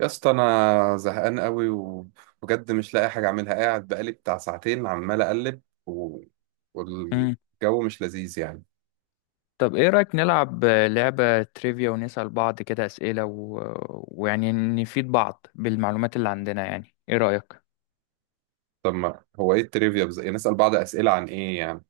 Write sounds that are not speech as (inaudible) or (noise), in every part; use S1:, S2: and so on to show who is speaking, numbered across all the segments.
S1: يا اسطى، انا زهقان قوي وبجد مش لاقي حاجه اعملها. قاعد بقالي بتاع ساعتين عمال اقلب
S2: مم.
S1: والجو مش لذيذ يعني.
S2: طب ايه رأيك نلعب لعبة تريفيا ونسأل بعض كده أسئلة و... ويعني نفيد بعض بالمعلومات اللي عندنا يعني ايه رأيك؟
S1: طب ما هو ايه التريفيا يعني نسال بعض اسئله عن ايه يعني؟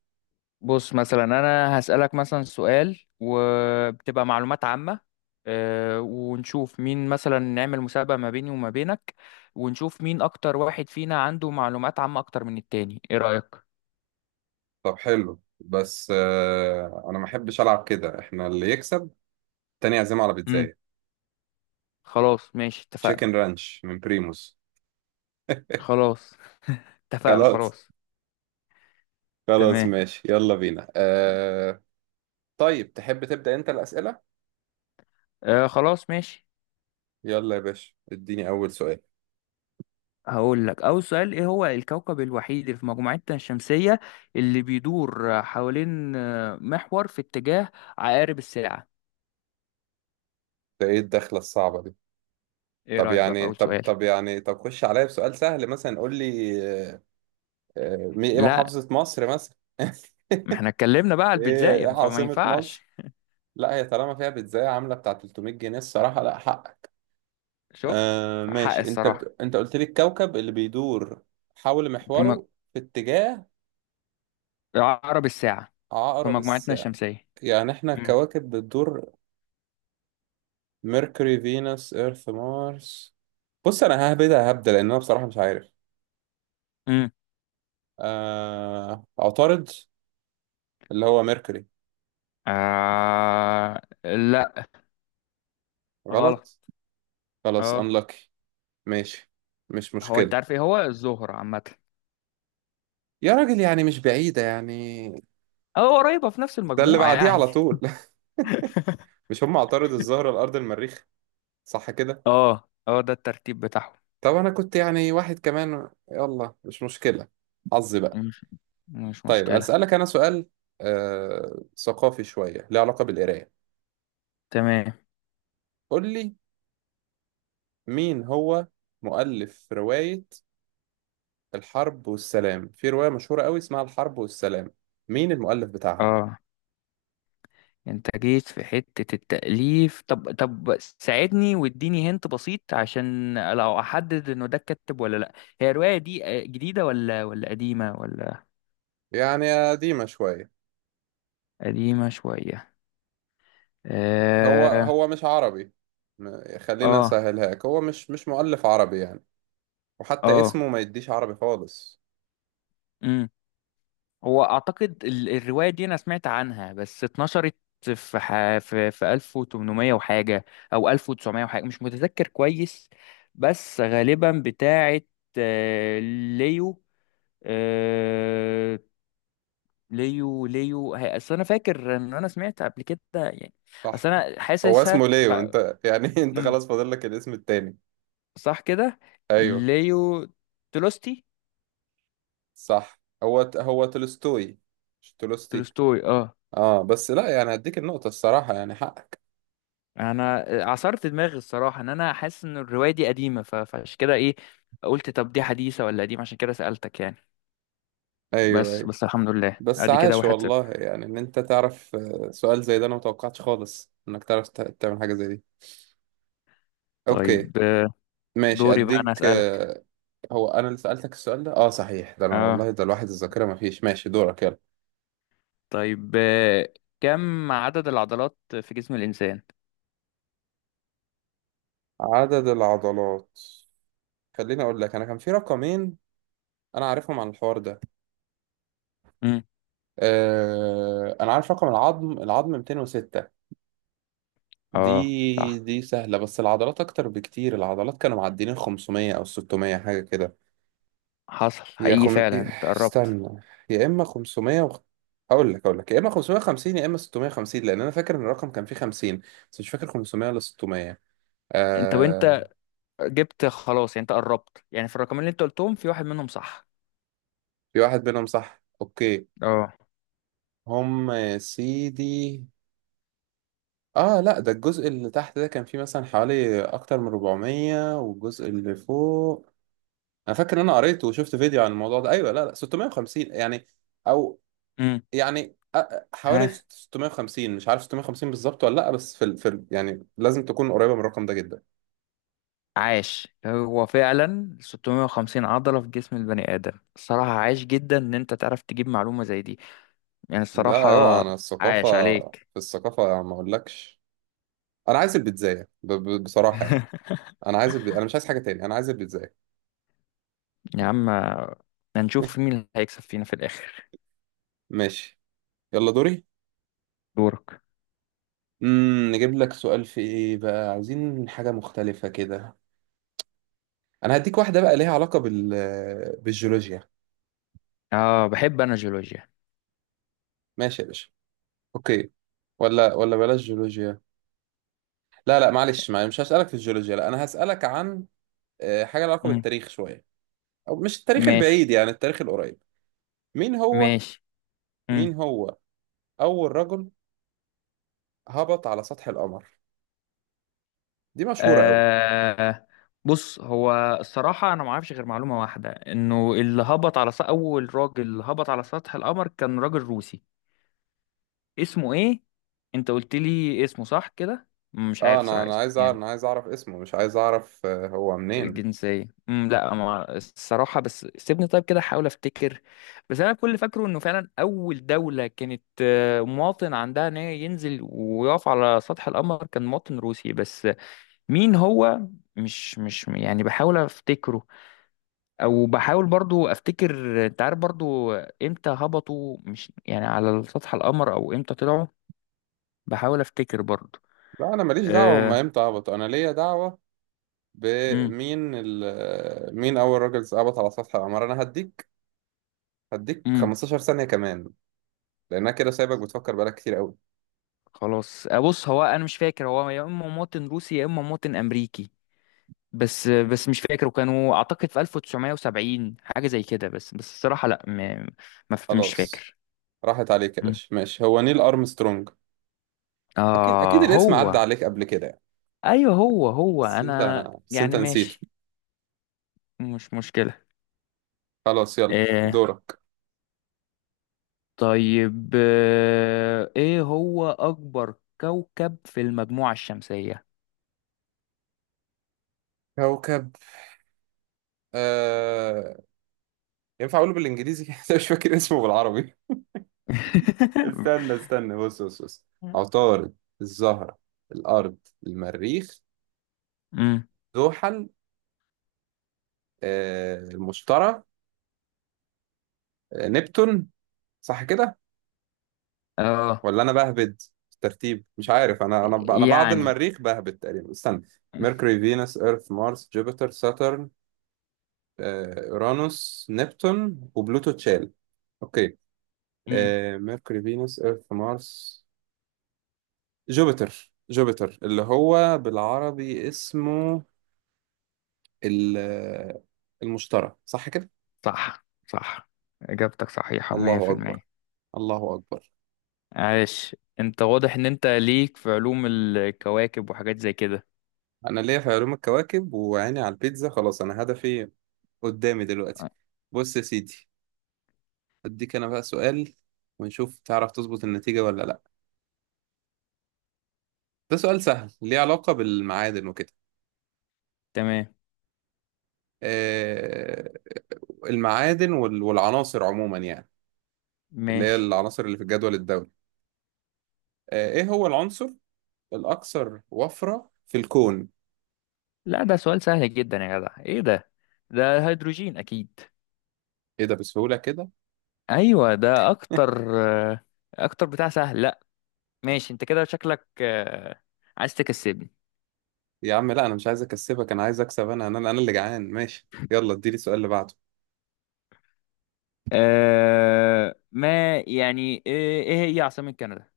S2: بص مثلا انا هسألك مثلا سؤال وبتبقى معلومات عامة، ونشوف مين، مثلا نعمل مسابقة ما بيني وما بينك ونشوف مين اكتر واحد فينا عنده معلومات عامة اكتر من التاني، ايه رأيك؟
S1: طب حلو، بس انا ما احبش العب كده. احنا اللي يكسب تاني يعزمه على
S2: امم
S1: بيتزاية.
S2: خلاص ماشي
S1: تشيكن
S2: اتفقنا.
S1: رانش من بريموس.
S2: خلاص (laughs) اتفقنا
S1: خلاص.
S2: خلاص.
S1: خلاص
S2: تمام.
S1: ماشي، يلا بينا. طيب، تحب تبدا انت الاسئله؟
S2: خلاص ماشي.
S1: يلا يا باشا، اديني اول سؤال.
S2: هقول لك أول سؤال: إيه هو الكوكب الوحيد اللي في مجموعتنا الشمسية اللي بيدور حوالين محور في اتجاه عقارب الساعة؟
S1: ده ايه الدخله الصعبه دي؟
S2: إيه
S1: طب
S2: رأيك بقى في
S1: يعني،
S2: أول
S1: طب
S2: سؤال؟
S1: طب يعني طب خش عليا بسؤال سهل مثلا. قول لي آه، ايه
S2: لا،
S1: محافظة مصر مثلا. (laughs)
S2: ما احنا اتكلمنا بقى على
S1: ايه
S2: البيتزايم فما
S1: عاصمة
S2: ينفعش.
S1: مصر؟ لا، هي طالما فيها بيتزاية عاملة بتاع 300 جنيه، الصراحة لا حقك.
S2: شفت؟ حق
S1: ماشي. انت
S2: الصراحة.
S1: بت... انت قلت لي الكوكب اللي بيدور حول
S2: في مج-
S1: محوره في اتجاه
S2: عقرب الساعة، في
S1: عقرب
S2: مجموعتنا
S1: الساعة،
S2: الشمسية.
S1: يعني احنا
S2: مم.
S1: الكواكب بتدور. ميركوري، فينوس، ايرث، مارس. بص انا هبدأ لان انا بصراحة مش عارف.
S2: مم.
S1: عطارد، اللي هو ميركوري.
S2: لا، غلط.
S1: غلط. خلاص
S2: اه.
S1: unlucky. ماشي، مش
S2: هو انت
S1: مشكلة.
S2: عارف ايه هو الزهرة عامة؟
S1: يا راجل يعني مش بعيدة يعني،
S2: اه، قريبة في نفس
S1: ده اللي
S2: المجموعة
S1: بعديه
S2: يعني.
S1: على طول. (laughs) مش هم عطارد، الزهرة، الأرض، المريخ؟ صح كده.
S2: (laughs) اه اه، ده الترتيب بتاعهم.
S1: طب أنا كنت يعني واحد كمان، يلا مش مشكلة، حظي بقى.
S2: مش مش
S1: طيب
S2: مشكلة.
S1: أسألك أنا سؤال ثقافي شوية، له علاقة بالقراية.
S2: تمام.
S1: قول لي، مين هو مؤلف رواية الحرب والسلام؟ في رواية مشهورة قوي اسمها الحرب والسلام، مين المؤلف بتاعها؟
S2: اه، انت جيت في حتة التأليف. طب ساعدني واديني هنت بسيط عشان لو احدد انه ده الكاتب ولا لا. هي الرواية دي جديدة ولا قديمة ولا؟
S1: يعني قديمة شوية.
S2: قديمة شوية.
S1: هو
S2: اه
S1: هو مش عربي. خلينا
S2: اه
S1: اسهلهاك، هو مش مؤلف عربي يعني، وحتى
S2: اه.
S1: اسمه ما يديش عربي خالص.
S2: مم. هو اعتقد الروايه دي انا سمعت عنها بس اتنشرت في ح... في 1800 وحاجه او 1900 وحاجه، مش متذكر كويس، بس غالبا بتاعه آه، ليو، آه، ليو اصل انا فاكر ان انا سمعت قبل كده يعني.
S1: صح،
S2: اصل انا
S1: هو
S2: حاسسها
S1: اسمه
S2: ف...
S1: ليو. انت يعني (laughs) انت
S2: مم،
S1: خلاص فاضل لك الاسم التاني.
S2: صح كده؟
S1: ايوه،
S2: ليو تولستي.
S1: صح. هو تولستوي، مش تولستي.
S2: تولستوي، اه.
S1: اه بس لا، يعني هديك النقطة الصراحة، يعني حقك.
S2: انا عصرت دماغي الصراحه، ان انا حاسس ان الروايه دي قديمه ف- فعشان كده ايه قلت طب دي حديثه ولا قديمه، عشان كده سالتك يعني.
S1: ايوه
S2: بس
S1: ايوه.
S2: بس الحمد لله،
S1: بس
S2: ادي كده
S1: عاش
S2: واحد
S1: والله،
S2: صفر.
S1: يعني ان انت تعرف سؤال زي ده انا متوقعتش خالص انك تعرف تعمل حاجة زي دي. اوكي،
S2: طيب،
S1: ماشي
S2: دوري بقى انا
S1: اديك
S2: اسالك.
S1: آه، هو انا اللي سألتك السؤال ده، اه صحيح. ده انا
S2: اه
S1: والله، ده الواحد الذاكرة ما فيش. ماشي دورك، يلا.
S2: طيب كم عدد العضلات في جسم الانسان؟
S1: عدد العضلات. خليني اقول لك، انا كان في رقمين انا عارفهم عن الحوار ده.
S2: امم
S1: انا عارف رقم العظم. العظم 206، دي
S2: اه صح،
S1: دي سهلة. بس العضلات اكتر بكتير. العضلات كانوا معديين 500 او 600 حاجة كده.
S2: حصل حقيقي، فعلا انت قربت.
S1: استنى، يا اما 500 اقول لك يا اما 550 يا اما 650، لان انا فاكر ان الرقم كان فيه 50، بس مش فاكر 500 ولا 600.
S2: انت جبت خلاص يعني، انت قربت يعني، في الرقمين اللي انت قلتهم في واحد منهم صح.
S1: في واحد منهم صح. اوكي.
S2: اه.
S1: هم يا سيدي. اه لا، ده الجزء اللي تحت ده كان فيه مثلا حوالي اكتر من 400، والجزء اللي فوق. انا فاكر ان انا قريت وشفت فيديو عن الموضوع ده. ايوه، لا لا، 650 يعني، او
S2: امم
S1: يعني حوالي 650. مش عارف 650 بالظبط ولا لا، بس يعني لازم تكون قريبة من الرقم ده جدا.
S2: عاش، هو فعلا 650 عضلة في جسم البني آدم. الصراحة عاش جدا إن أنت تعرف تجيب معلومة زي دي يعني، الصراحة
S1: لا، اوعى انا
S2: عاش
S1: الثقافة،
S2: عليك.
S1: في الثقافة ما اقولكش. انا عايز البيتزاية بصراحة يعني.
S2: (laughs)
S1: انا مش عايز حاجة تاني، انا عايز البيتزاية.
S2: يا عم، هنشوف مين اللي هيكسب فينا في الآخر.
S1: (laughs) ماشي يلا دوري.
S2: دورك.
S1: نجيب لك سؤال في ايه بقى، عايزين حاجة مختلفة كده. انا هديك واحدة بقى ليها علاقة بالجيولوجيا.
S2: آه، بحب أنا جيولوجيا.
S1: ماشي يا باشا. اوكي. ولا بلاش جيولوجيا. لا لا، معلش معلش، مش هسألك في الجيولوجيا، لا انا هسألك عن حاجة لها علاقة
S2: مم.
S1: بالتاريخ شوية. او مش التاريخ
S2: ماشي.
S1: البعيد، يعني التاريخ القريب. مين هو؟
S2: ماشي.
S1: مين
S2: مم.
S1: هو اول رجل هبط على سطح القمر؟ دي مشهورة قوي.
S2: آه، بص، هو الصراحة أنا ما أعرفش غير معلومة واحدة، إنه اللي هبط على سطح، أول راجل هبط على سطح القمر كان راجل روسي. اسمه ايه؟ انت قلت لي اسمه صح كده؟ مش
S1: اه،
S2: عارف
S1: انا
S2: صراحة
S1: انا
S2: اسمه
S1: عايز اعرف
S2: يعني.
S1: انا عايز اعرف اسمه، مش عايز اعرف هو منين.
S2: الجنسية، لا، ما الصراحة، بس سيبني طيب كده احاول افتكر. بس انا كل اللي فاكره انه فعلا اول دولة كانت مواطن عندها ان هي ينزل ويقف على سطح القمر كان مواطن روسي، بس مين هو؟ مش يعني، بحاول افتكره. او بحاول برضو افتكر، انت عارف برضو امتى هبطوا، مش يعني على سطح القمر، او امتى طلعوا. بحاول افتكر برضو.
S1: لا، انا ماليش دعوه هم
S2: أه...
S1: امتى هبطوا، انا ليا دعوه
S2: مم.
S1: بمين. مين أول راجل هبط على سطح القمر؟ أنا هديك
S2: امم
S1: 15 ثانية كمان، لأنها كده سايبك بتفكر بقالك كتير أوي.
S2: خلاص. بص، هو انا مش فاكر، هو يا اما مواطن روسي يا اما مواطن امريكي. بس بس مش فاكر. وكانوا اعتقد في 1970، حاجه زي كده، بس بس الصراحه لا، م... ما ف- مش
S1: خلاص،
S2: فاكر.
S1: راحت عليك يا
S2: مم.
S1: باشا. ماشي، هو نيل أرمسترونج. أكيد أكيد
S2: اه،
S1: الاسم عدى
S2: هو.
S1: عليك قبل كده يعني.
S2: ايوه، هو
S1: بس أنت
S2: انا
S1: بس أنت
S2: يعني
S1: نسيته.
S2: ماشي. مش مشكله.
S1: خلاص، يلا
S2: آه
S1: دورك.
S2: طيب، آه ايه هو اكبر كوكب في المجموعه الشمسيه؟
S1: كوكب آه... ينفع أقوله بالإنجليزي؟ (laughs) أنا مش فاكر اسمه بالعربي. استنى
S2: (laughs)
S1: استنى، بص بص بص: عطارد، الزهرة، الأرض، المريخ،
S2: امم
S1: زحل، المشتري، نبتون. صح كده؟
S2: اه،
S1: ولا انا بهبد في الترتيب؟ مش عارف، انا بعد
S2: يعني.
S1: المريخ بهبد تقريبا. استنى:
S2: (laughs)
S1: ميركوري، فينوس، ايرث، مارس، جوبيتر، ساترن، اورانوس، نبتون، وبلوتو اتشال. اوكي.
S2: امم.
S1: ميركوري، فينوس، ايرث، مارس، جوبيتر اللي هو بالعربي اسمه ال- المشتري. صح كده؟
S2: صح صح، إجابتك صحيحة مية
S1: الله
S2: في
S1: اكبر!
S2: المية.
S1: الله اكبر!
S2: عاش، أنت واضح إن أنت ليك في علوم الكواكب وحاجات زي كده.
S1: انا ليا في علوم الكواكب، وعيني على البيتزا. خلاص انا هدفي قدامي دلوقتي.
S2: آه،
S1: بص يا سيدي، اديك انا بقى سؤال، ونشوف تعرف تظبط النتيجة ولا لا. ده سؤال سهل ليه علاقة بالمعادن وكده،
S2: تمام.
S1: آه المعادن والعناصر عموما يعني، اللي هي
S2: ماشي.
S1: العناصر اللي في الجدول الدوري. ايه هو العنصر الاكثر وفرة في الكون؟
S2: لا ده سؤال سهل جدا يا جدع، إيه ده؟ ده هيدروجين أكيد.
S1: ايه ده، بسهولة كده!
S2: أيوة ده
S1: (laughs)
S2: أكتر، آه، أكتر بتاع سهل لا. ماشي، أنت كده شكلك عايز تكسبني.
S1: يا عم لا، انا مش عايز اكسبك، انا عايز اكسب. انا انا اللي جعان. ماشي يلا اديني السؤال اللي بعده.
S2: أه ما يعني، إيه، إيه هي عاصمة كندا؟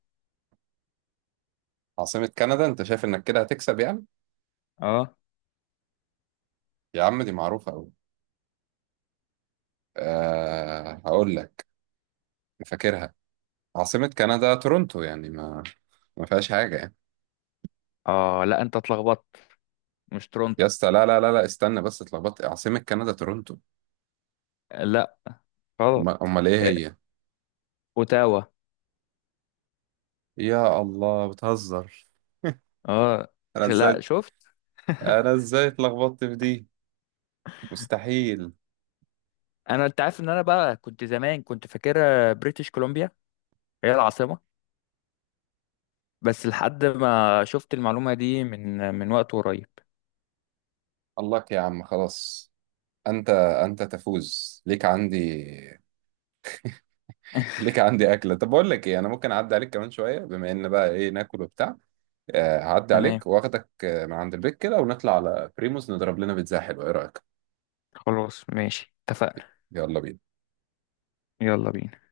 S1: عاصمة كندا، انت شايف انك كده هتكسب يعني؟
S2: أه.
S1: يا عم دي معروفة قوي. أه هقول لك، فاكرها. عاصمة كندا تورونتو، يعني ما ما فيهاش حاجة يعني.
S2: أه لا أنت اتلخبطت، مش
S1: يا
S2: تورونتو.
S1: اسطى، لا لا لا لا، استنى بس، اتلخبطت؟ عاصمة كندا تورونتو.
S2: لا، غلط.
S1: امال ايه
S2: آه،
S1: هي؟
S2: اوتاوا.
S1: يا الله، بتهزر!
S2: اه.
S1: انا
S2: لا
S1: ازاي
S2: شفت،
S1: انا ازاي اتلخبطت في دي؟ مستحيل!
S2: انا انت عارف ان انا بقى كنت زمان كنت فاكرها بريتش كولومبيا هي العاصمه، بس لحد ما شفت المعلومه دي من وقت قريب.
S1: الله يا عم خلاص، انت انت تفوز ليك عندي،
S2: (laughs)
S1: ليك عندي اكله. طب بقول لك ايه، انا ممكن اعدي عليك كمان شويه. بما ان بقى ايه ناكل وبتاع، هعدي
S2: تمام.
S1: عليك واخدك من عند البيت كده، ونطلع على بريموس نضرب لنا بيتزا حلوه. ايه رايك؟
S2: خلاص ماشي اتفقنا.
S1: يلا بينا.
S2: يلا بينا.